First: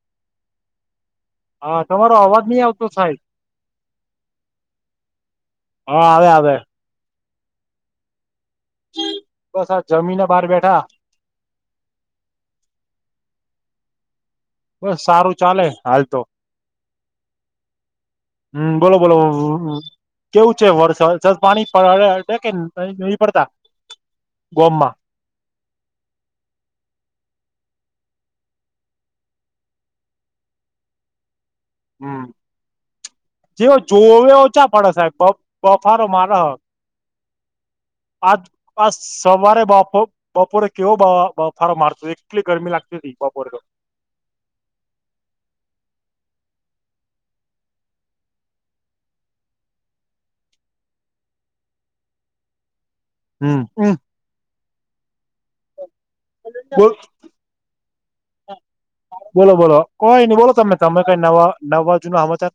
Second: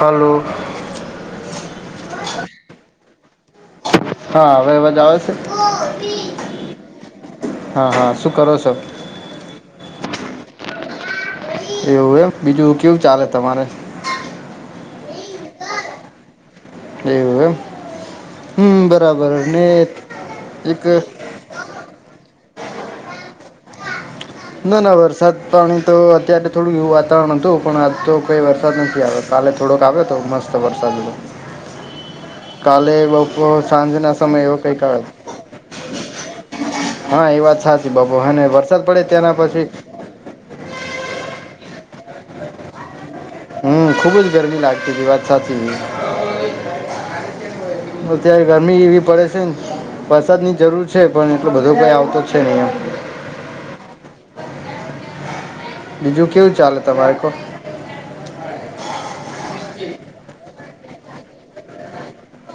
હાલું હા તમારો અવાજ નહી આવતો સાહેબ હા હવે અવાજ આવે હા છે આવે આવે હા હા શું કરો બસ આ જમીન બહાર બેઠા એવું એમ બીજું કેવું ચાલે તમારે બસ સારું ચાલે હાલ તો એવું એમ હમ બોલો બોલો બરાબર ને કેવું છે એક વર્સાદ [inaudible] પાણી કે નહી પડતા ના ગોમમાં ના વરસાદ પાણી તો અત્યારે થોડું એવું વાતાવરણ હતું પણ આજ તો કઈ વરસાદ નથી આવ્યો કાલે થોડોક આવ્યો તો મસ્ત વરસાદ હમ કાલે બપ જેવો સાંજના જોવે સમય એવો ઓછા કઈ પડે કળ સાહેબ બફારો મારા હા એ વાત સાચી બાબુ અને વરસાદ આજ પડે ત્યાંના સવારે પછી બપો બપોરે કેવો ફાર મારતો એટલી ગરમી લાગતી હતી બપોરે હમ ખુબ જ ગરમી લાગતી તી. વાત સાચી છે. અત્યારે ગરમી એવી પડે સે ન. વરસાદની જરૂર છે પણ એટલો બધો કઈ આવતો છે નહી એમ. હમ હમ બીજું કેવું ચાલે તમારે કો? હા બોલો બોલો કોઈની બોલો તમે તમે કઈ નવા નવા જુના હમાચાર?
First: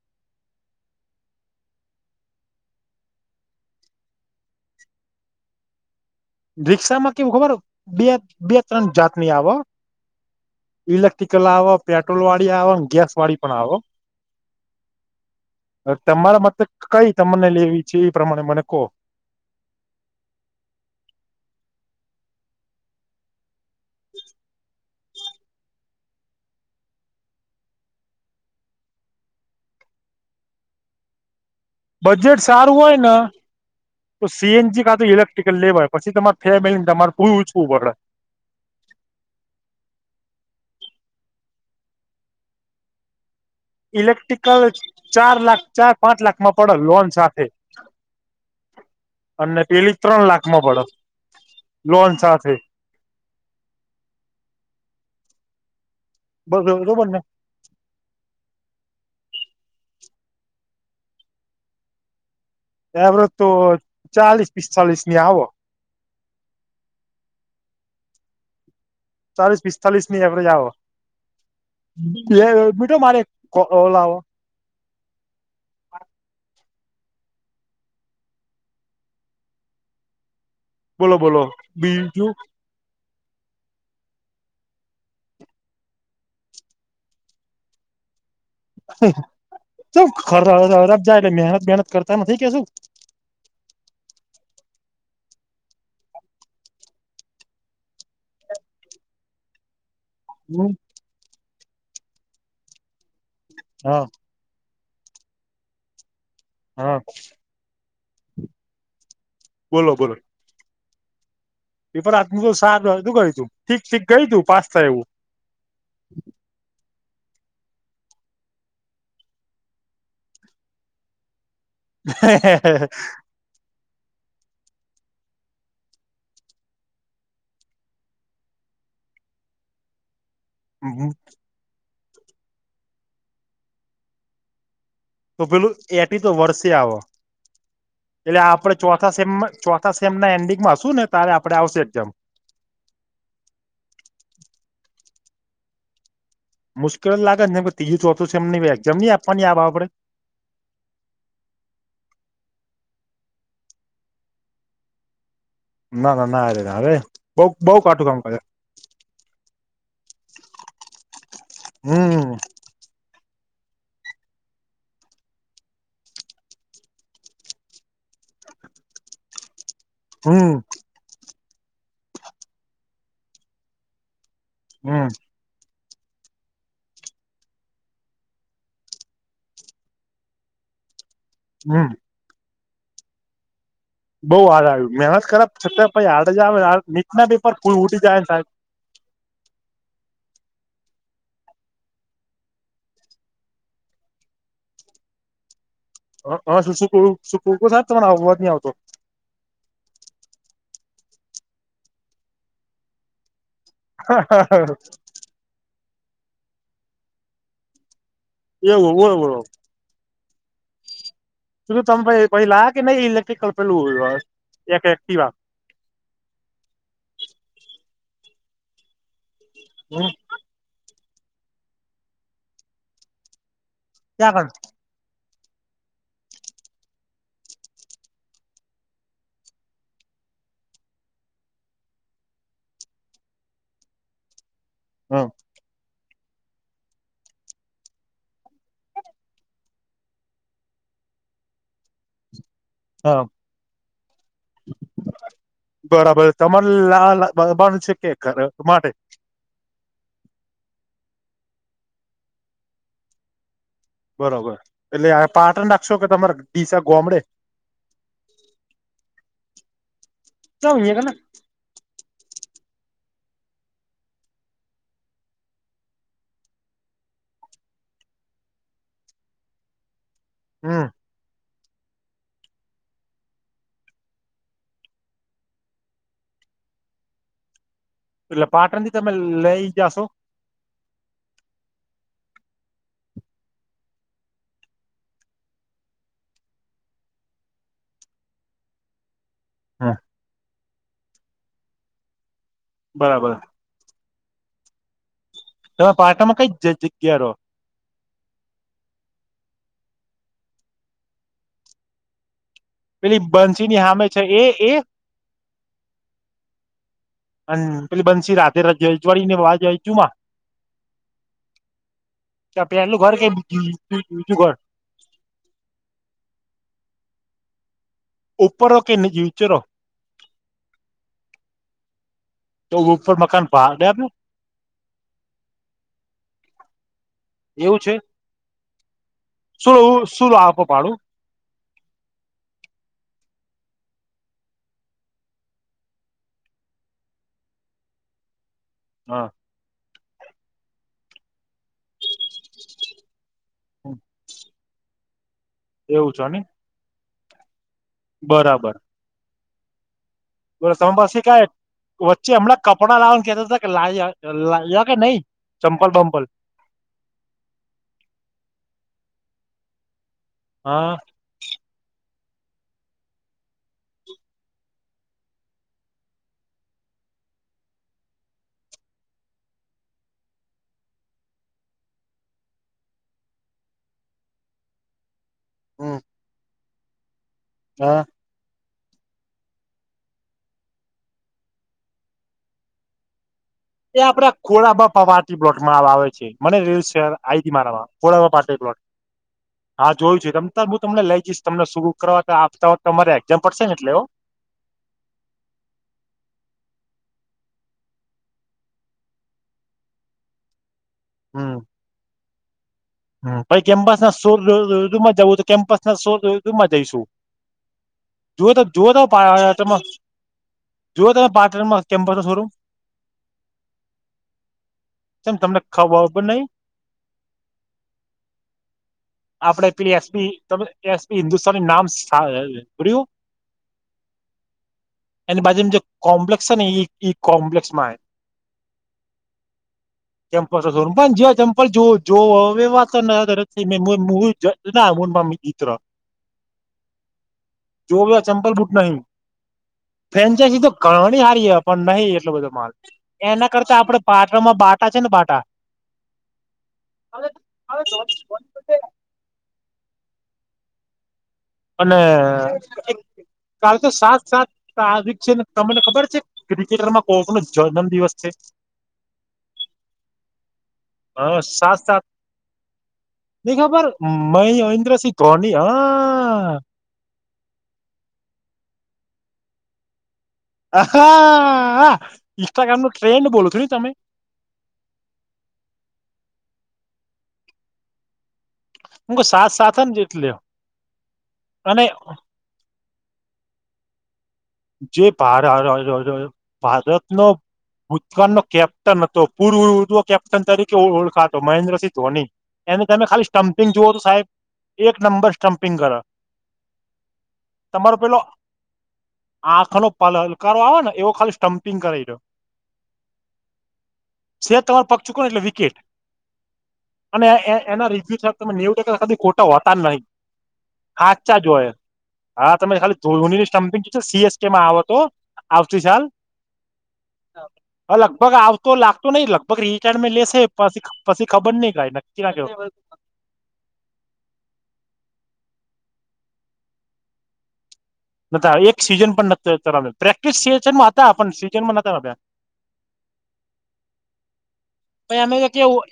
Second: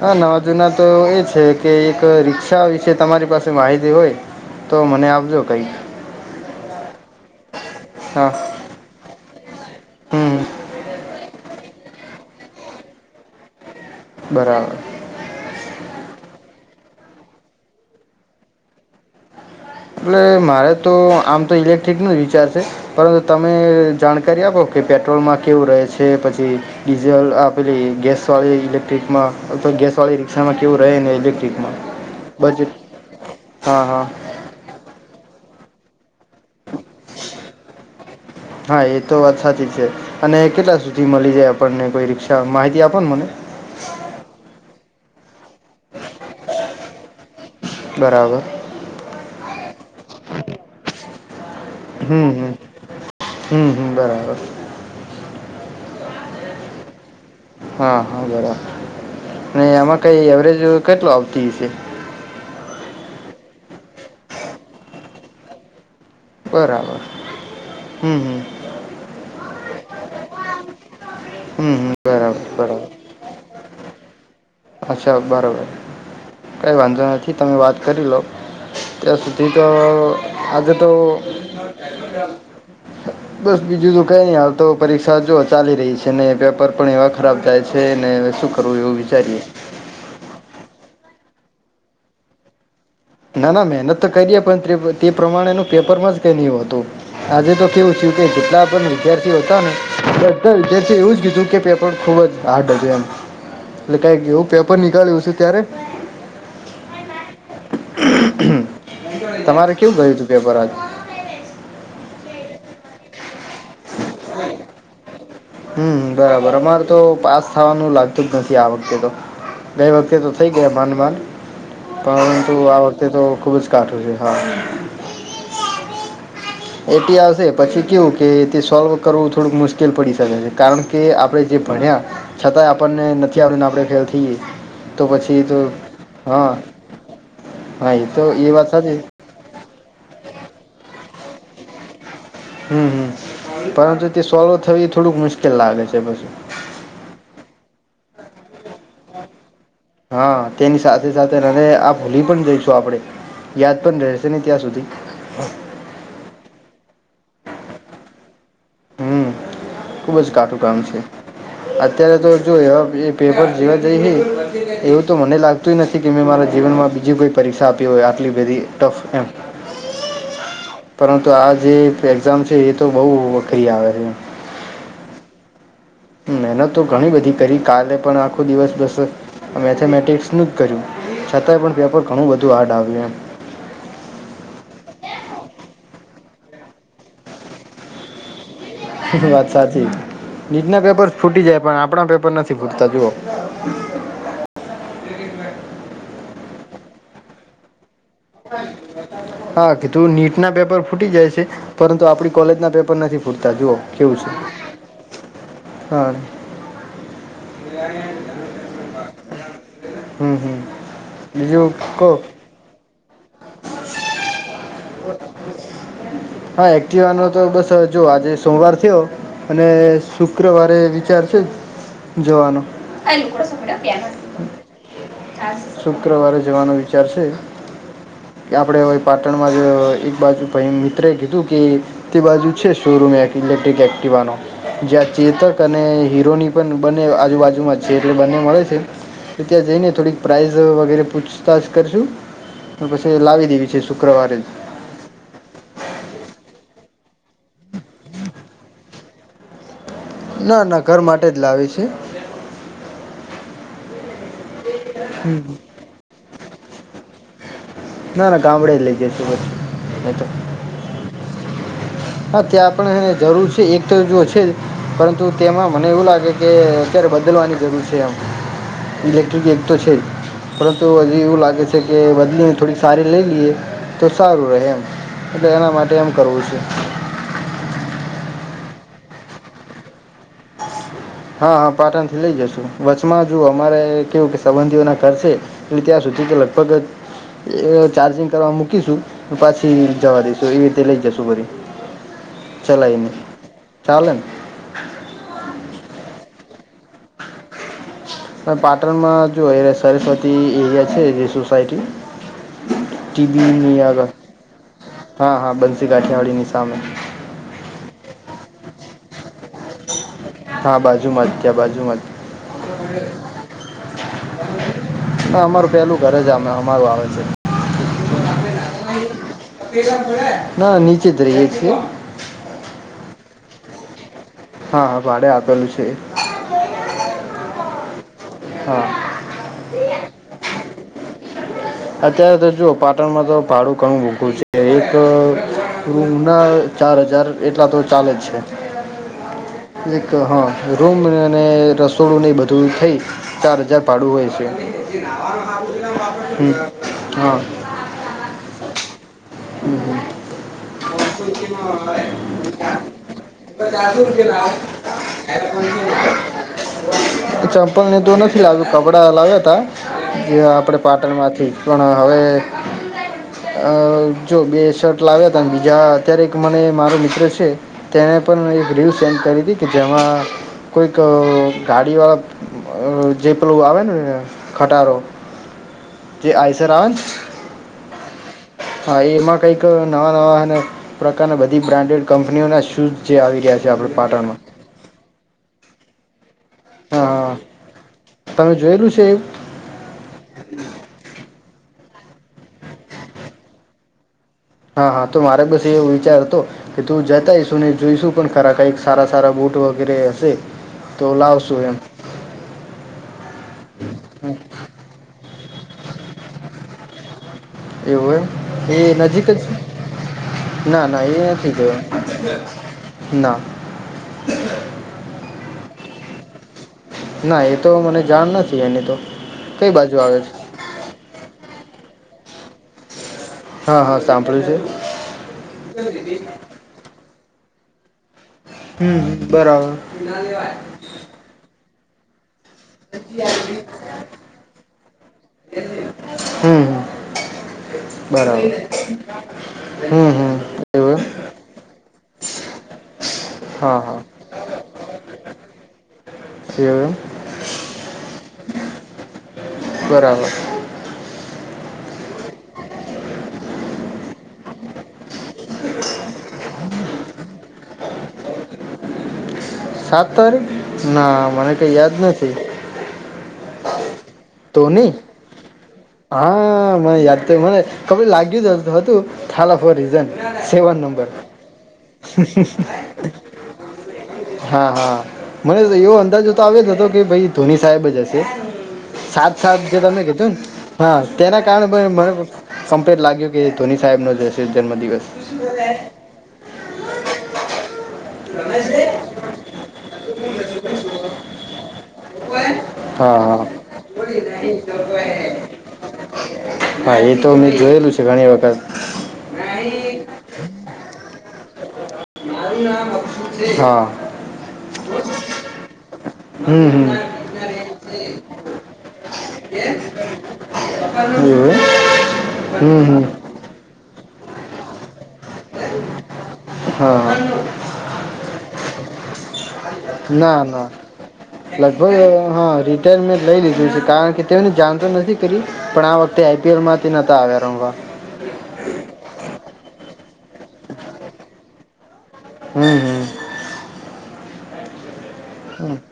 હા નવા જુના તો એ છે કે એક રિક્ષા વિશે તમારી પાસે માહિતી હોય. તો મને આપજો કઈ. રિક્ષામાં કેવું ખબર હે બે હા બે ત્રણ જાતની આવ. હમ ઇલેક્ટ્રિકલ આવ, પેટ્રોલવાળી આવ, ને ગેસવાળી પણ આવ. બરાબર. હવે તમારા મતે કઈ તમને લેવી છે એ પ્રમાણે મને કો. એટલે મારે તો આમ તો ઇલેક્ટ્રિકનો જ વિચાર છે. પરંતુ તમે જાણકારી આપો કે પેટ્રોલમાં કેવું રહે છે પછી ડીઝલ આ પેલી ગેસવાળી, ઇલેક્ટ્રિકમાં અથવા ગેસવાળી રિક્ષામાં કેવું રહે ને ઇલેક્ટ્રિકમાં. બજેટ સારું હોય ન હા હા તો સીએનજી કાતો ઈલેક્ટ્રિકલ લેવાય. પછી તમારે ફેમિલીને તમારે પૂછવું પડે. હા એ તો વાત સાચી છે. અને કેટલા સુધી મલી જાય આપણને કોઈ રિક્ષા માહિતી આપો ને મને. ઇલેક્ટ્રિકલ ચાર લાખ ચાર પાંચ લાખમાં પડે લોન સાથે. બરાબર અને પેલી ત્રણ લાખમાં પડ. હમ હમ હમ હમ બરાબર. [inaudible] હા હા બરાબર. ને એમાં કઈ એવરેજ કેટલું આવતી હશે? એવરેજ તો ચાલીસ પિતાલીસની આવ. બરાબર હમ હમ. ચાલીસ પિસ્તાલીસની એવરેજ આવ. હમ હમ એક બરાબર મિનિટ હહ બરાબર મારે એક કોલ આવ. અચ્છા બરોબર. કઈ વાંધો નથી તમે વાત કરી લો. ત્યાં સુધી તો આગળ તો બોલો બોલો બીજું [inaudible] બસ બીજું તો કાઈ નહી હાલ તો પરીક્ષા જો ચાલી રહી છે ને પેપર પણ એવા ખરાબ જાય છે ને શું કર કરું એવું વિચારીએ. કેમ ખરાબ જાય એટલે મહેનત બહેનત કરતા નથી કે શું? ના ના મહેનત તો કરીએ પણ ર્તે તે પ્રમાણેનું પેપરમાં જ કઈ નહીં હોતું. આજે તો કેવું થયું કે જેટલા પણ વિદ્યાર્થીઓ હતા ને બધ બધાં વિધાર્થીઓ એ એવું જ કીધું કે પેપર ખુબ જ હાર્ડ હતું એમ. એટલે હા કાઈક એવું પેપ પર નીકાળ્યું હશે ત્યારે. હહ તમારે બોલો કેવું બોલો ગયું તું પેપર આજ? પેપર આજનું તો સાધું ગયું તું ઠીક ઠીક ગયુ તું પાસ થાય એવું. હમ બરાબર અમારે તો પાસ થાવાનું લાગતું જ નથી આ વખતે તો. ગઈ વખતે તો થઈ ગયા માંડ માંડ પરંતુ આ વખતે તો ખુબ જ કાઠુ છે હા. એટી આવશે પછી કેવું કે તે સોલ્વ કરવું થોડુંક મુશ્કેલ પડી શકે છે. કારણ કે આપડે જે ભણ્યા છતાંય આપણને નથી આવડતું ને આપણે ફેલ થઈએ. તો પેલું એટી તો હા વર્ષે આવ. હા એ તો એટલે એ વાત આપડે સાચી ચોથા સેમમાં ચો થા સેમના એન્ડિંગમાં હશું ને તારે આપડે આવશે એક્ઝામ. હમ હમ પરંતુ તે સોલ્વ થવી એ થોડુંક મુશ્કેલ લાગે છે પછી. મુશ્કેલ લાગે ને પછી તીજી ચોથું સેમની એક્ઝામ ની આપવાની આપણે. હા તેની સાથે સાથે રેડ અને આ ભોલી પણ જઈશું આપડે યાદ પણ રહેશે ને ત્યાં સુધી ના ના ના અરે ના અરે બઉ બઉ કાટું કામ કરે ખુબ જ કાટું કામ છે અત્યારે તો હમ જોય પેપર જવા જઈ હ એવું તો મને લાગતુંય નથી કે મેં મારા જીવનમાં બીજું કોઈ પરીક્ષા આપી હોય આટલી બધી ટફ એમ હમ પરંતુ આ જે એક્ઝામ છે એ તો બહુ વખરી આવે છે. હમ્મ. મહેનત તો ઘણી બધી કરી કાલે પણ આખો દિવસ બસ મેથેમેટિક્સ ખૂબ કર્યું છતાંય પણ હમ પેપર ઘણું બધું હાર્ડ આવ્યું એમ. બઉ હાડ આવ્યું મહેનત કર છતાં પહિ હાડ જ આવે નીટ ના પેપર ફૂલ ઉટી જાય ને સાહેબ વાત સાચી નીટ ના પેપર ફૂટી જાય પણ આપણા પેપર નથી ફૂટતા જુઓ હ હ શું શું શું કઉ સાહેબ તને આવુ હ [unintelligible] હા કીધું નીટ ના પેપર ફૂટી જાય છે પરંતુ આપણી કોલેજ ના પેપર નથી ફૂટતા જુઓ કેવું છે [inaudible] હા. એ આઈ તાણ એવું હે બોલો બોલો. હમ્મ હમ્મ. પેલુ તમે કઈ લાયા કે નઈ ઇલેક્ટ્રિક પેલું એક એક્ટીવા હા એક્ટિવાનો તો બસ જો આજે સોમવાર થયો અને શું શુક્રવારે વિચાર છે જવાનો [unintelligible] ચા કણ શુક્રવારે જવાનો વિચાર છે. કે આપણે પાટણમાં જ એક બાજુ પેલા મિત્રએ કીધું કે તે બાજુ છે શોરૂમ એક ઇલેક્ટ્રિક એક્ટિવાનો જ્યાં કણ ચેતક અને હીરોની પણ બંને આજુબાજુમાં જ છે એટલે બંને મળે છે ત્યાં જઈને થોડીક પ્રાઇઝ વગેરે પૂછતાછ કરશું અને પછી હા લાવી દેવી છે શુક્રવારે જ બરાબર તમારે લાબા નુ છે કે ઘર માટે ના ના ઘર માટે જ લાવી છે. બરોબર એટલે પાટણ નાખશો કે તમારા ડીસા ગોમડે ના ના ગામડે જ લઈ જશુ બધું ક્યાં [inaudible] હા ત્યાં પણ જરૂર છે એક તો જો છે પરંતુ તેમાં મને એવું લાગે કે અત્યારે બદલવાની જરૂર છે એમ. ઇલેક્ટ્રિક એક તો છે હમ પરંતુ હજી એવું લાગે છે કે બદલીને થોડી સારી લઈ લઈએ તો સારું રહે એમ એટલે એના માટે એમ કરવું છે. એટલે પાટણ થી તમે લઈ જાશો. હા હા પાટણ થી લઇ જશું વચમાં જો અમારે કેવું કે સંબંધીઓ ના ઘર છે. એટલે ત્યાં સુધી કે લગભગ ચાર્જિંગ કરવા મૂકીશું પાછી જવા દઈશુ એવી રીતે લઈ જશુ ઘરી ચલાવીને બરાબર ચાલેન તમે પાટામાં કઈ જગ્યાારો પાટણમાં જો એ સરસ્વતી એરિયા છે જે સોસાયટી પેલી ટીબી ની બંસીની સામે આગળ છે એ એ હા હા બનસી ગાઠિયાવાડીની સામે અન પેલી બનસી રાત્રે રાત રજવાડી ને વાય જઈ જુ માં હા બાજુમાં જ ત્યાં બાજુમાં જ તો પેલું ઘર કે બીજું ઘર ના અમારું પેલું ઘર જ અ અમારું આવે છે. ઉપર રો કે નીચે રો. ના નીચે જ રહીએે છીએ. તો ઉપર મકાન ભાડે આપયુ. હા ભાડે આપેલું છે. એવું છે. હા. શું શું આપો ભાડું અત્યારે તો જુઓ પાટણમાં તો ભાડું ઘણું મૂઘુ છે એક રૂમના ચાર હજાર એટલા તો ચાલે જ છે. હા. એક હા રૂમને ર. સોડું નહિ બધું થઈ ચાર હજાર ભાડું હોય છે એવું છે ને હમ્મ. હા. બરાબર. હમ્મ હમ્મ. બલો તમે પછી ક વચ્ચે હમણાં કપડાં લાવવાનું કેતો લ લાવ કે નઈ? ચંપલ બંપલ. ચંપલ ને તો નથી લાગ્યું કપડા લાવ્યા તા. જે આપણે હા પાટણમાંથી પણ હવે. અ જો બે શર્ટ લાવ્યા ત બીજા અત્યારે એક મને મારો મિત્ર છે. તેને પણ એક રીલ સેન્ડ કરી હતી કે જેમાં કોઈક કાર્ય જેપલું આવે ને ખટારો. હમ્મ. એ આઈસરમ હા. હા એમાં કંઈક નવા નવા અને પ્રકારના બધી બ્રાન્ડેડ કંપનીઓના શૂઝ જે આવી રહ્યા છે આપણે પાટણમાં. કોડાબપા પારી પ્લોટમાં આવે છે મને રેલ હા શર હા આ મારામાં કોડાબ તમે પારી પ્લોટ. જોયેલું છે એવું હા જોયું છે તમ તો હું તમને લઈ જઈશ તમને શરું કરવા તો આવતા વતે અરે એક્ઝામ પડશે ને એટલે હા. હા હા તો મારે બસ એવું વિચારતો. કે તું જતા હઈશુ ને જોઈશું પણ ખરા કઈક સારા સારા બુટ વગેરે હશે તો લાવ સુું એમ. પછ કેમ્પસ ના એમ સોર ઋદુમાં જવું તો કેમ્પસ ના સોર ઋદુ માં જઈશું. એવું એમ જોઓ તો એ જોઓ તો પ નજીક જ તમાં ના ના એ નથી તે શોરૂમ ના. કેમ તમને ખાવા ઉપ ઉપર નહી. ના એતો મને જાણ નથી એની તો. આપડે કઈ પેલી બાજુ આવે એસપી છે ત એસપી હિન્દુસ્તાન નામ્યું. હા હા સાંભળ્યું છે એની બાજુ ન જે કોમ્પ્લેક્સ છે ને એ ઈ કોમ્પ્લેક્સ માં હે. હમ્મ હમ્મ બરાબર. [unintelligible] પણ જો જો અ. [unintelligible] હમ હમ જો ચંપલ બરાબર ભુટના હમ ફેન. હમ [unintelligible] એવું કણણી એમ હારીએ પણ નહીં એટલો બધો માલ એના કરતા હા આપડે હા પા બાટા છે ને બાટા. [unintelligible] [unintelligible] બરાબર. અને કાલ તો સાત સાત [unintelligible] તો આ દીક છે ને તમને ખબર છે ક્રિકેટર માં કોક નો જન્મ દિવસ છે. સાત તારિક. હા સાત સાત ની ખબર તો નહી મન્દ્રસિંહ ધોની હ હા મને યાદ થ મને કબડ લાગ્યું જ હતું થાલા ફોર રીઝન [unintelligible] સેવન નંબર હા ઇન્સ્ટાગ્રામ નો ટ્રેન્ડ બોલો છો ને તમે હા હા મને એવો અંદાજ તો આવ્યો જ હતો કે ભાઈ ધોની સાહેબ જ હશે હું ક સાત સાત જે સાથ જ તમે એટલે કીધું ને હા તેના કારણે અને પછી મને કમ્પેર લાગ્યું કે જે ધોની સાહેબ નો હશે જન્મદિવસ જે ભાર ભારતનો [unintelligible] ઉત નો કેપ્ટન હતો પૂર્વ ઉવો કેપ્ટન તરીકે ઓળખાતો મહેન્દ્રસિંહ ધોની [unintelligible] એનુ તમે હા ખાલી હા સ્ટમ્પિંગ જુઓ તો સાહેબ એક નંબર સ્ટમ્પિંગ કરે હા એ તો મેં જોયેલું છે ઘણી વખત આંખ નો હલકારો આવે ને એવો ખાલી સ્ટમ્પિંગ કરે એરયો હા શે તમારો પગ ચૂકો ને એટલે વિકેટ હમ હમ અને એના રિવ્યુબ તમે નેવ ટકા ખા ખો [unintelligible] હોતા જ નહી હાચા જ એવું હોય હા તમે હમ ખાલી હમ ધોની જ પંગ સીએસકે માં આવતો આવતી સાલ હા હ લગભગ આવતો લાગતો નઈિ લગભગ રિટાયડ મે ના લેશે ના પછી પછી ખબર નહ કઈ નક્કી ના કેવાય અત્યારે મેં લઈ લીધું છે કારણ કે તેની જાણતો નથી કરી પણ આ વખતે આઈપીએલમાંથી નતા આવ્યા રમવા બધા એક સીઝન પણ્યા નતા પ્રેક્ટિસ સીઝન માં હતા પણ સીઝન માં નતા રમ્યા હમ હમ [unintelligible] હમ કેવું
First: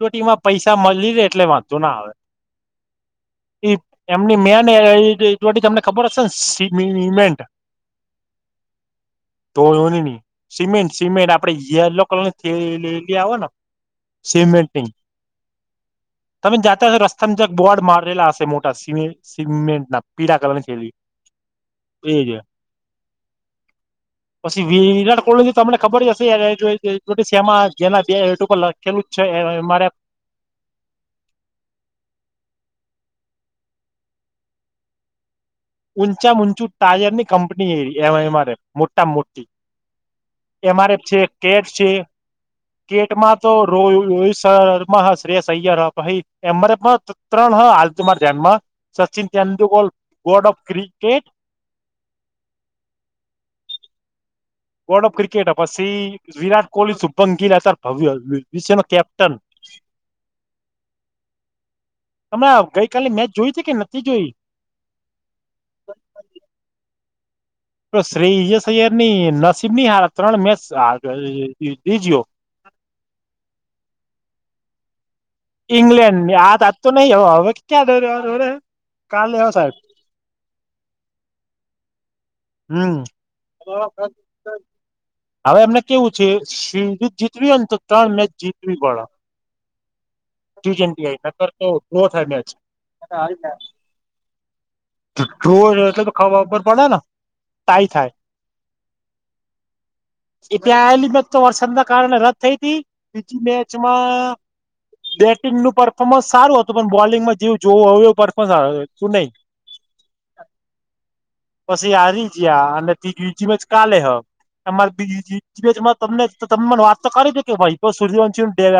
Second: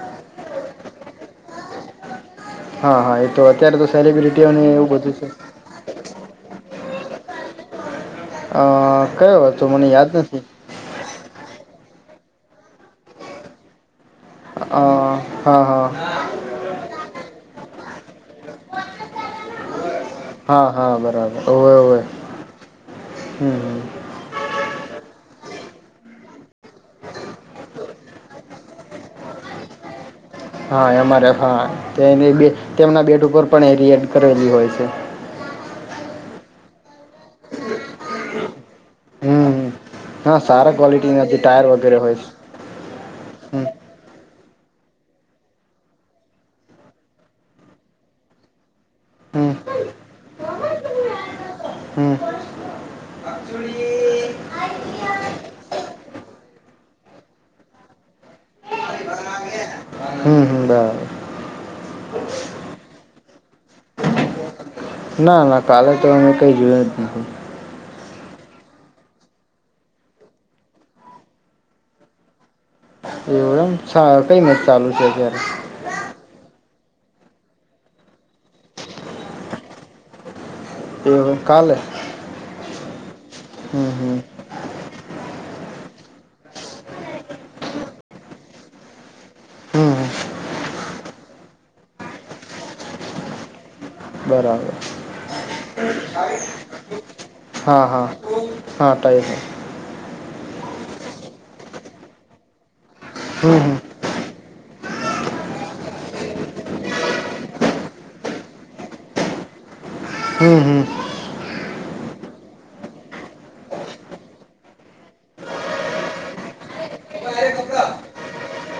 કેટીમાં પૈસા મળી રે એટલે વાંધો ના આવે હા હા તો એ અત્યારે તો એમની સેલિબ્રિટીઓને મેન એવું બધું છે જોટી તમને ખબર હશે ને સમેન્ટ અ કયો [unintelligible] હતો મને યાદ તોની નથી સિમેન્ટ સિમેન્ટ આપ આપડે યલો કલર ની થેલી લિ આવે ને સિમેન્ટની હ હા [unintelligible] [unintelligible] તમે જાતા હશો રસ્તામાં જક બોર્ડ મારેલા હશે મોટા સિમી સિમેન્ટ ના પીળા કલર ની હા થેલી હા બરાબર ઓવે ઓવે એ જ હોય [unintelligible] પછી વિરાટ કોહલી તમને ખબર જ હશે શમા [inaudible] જેના બેટ ઉપર લખેલું જ છે એમ આર એફ હા એમારે હા તેની બે તેમના બેડ ઉપર પણ એ રીયેડ કરેલી હોય છે ઊંચા મા ઊંચું ટાયર ની કંપની એ એમ આર એફ મોટા મા મોટી હમ હા સારા એમ આર એફ છે ક્વોલિટીના જે ટાયર કેટ છે વગેરે હોય કેટમાં તો હમ રો રમાં હ શસૈયર એરે પણ [unintelligible] ત્રણ હ આાલ તમારા ધ્યાનમાં સચિન હમ તેંદુલકર ગોડ ઓફ ક્રિકેટ હું હ પ્રાનસુડિએ અએ ગોર્ડ ઓફ ક્રિકેટ પછી વિરાટ કોહલી શુભંગ ગીલ અતાર ભવિવિષ્ય નો કેપ્ટન. હમ હમ બરા તમે એમ ગઈકાલે મેચ જોઈ હતી કે નતી જોઈ ના ના કાલે તો મે કઈ જોયા જ નથી. તો શ્રી જ સૈયર ની નસીબ ની હાર ત્રણ મેચ રીજયો- એવું એમ કઈ મેચ ચાલુ છે અત્યારે- ઈંગ્લેન્ડ આજ આજ તો નહી હવે ક્યા દ કાલે સાહેબ એ કાલે- હમ હમ હમ હવે એમને કેવું છે શ [unintelligible] જીતવી હોય તો ત્રણ મેચ જીતવી પડે હમ હમ ટી ટ્વેન્ટી આઈ ન કર તો ડ્રો થાય મેચ બરાબર ર તો તો ખાવા ઉપર પડે ને [unintelligible] હા હા થાય હા તો એ એટલે આલી મેચ તો વરસાદ ના કારણે રદ થઈ હતી બીજી હમ હમ મેચમાં બેટિંગનું પરફોર્મન્સ સારું હતું પણ બોલિંગમાં જેવું જોવું હોય એું પરફોર્મન્સું નહીં. હમ હમ પછી હારી ગયા અને તી બીજી મ જ કાલે હક- અમારે બીજી તમ તમને વાત તો કરી છે. કે ભાઈ સૂર્યવંશી ડે-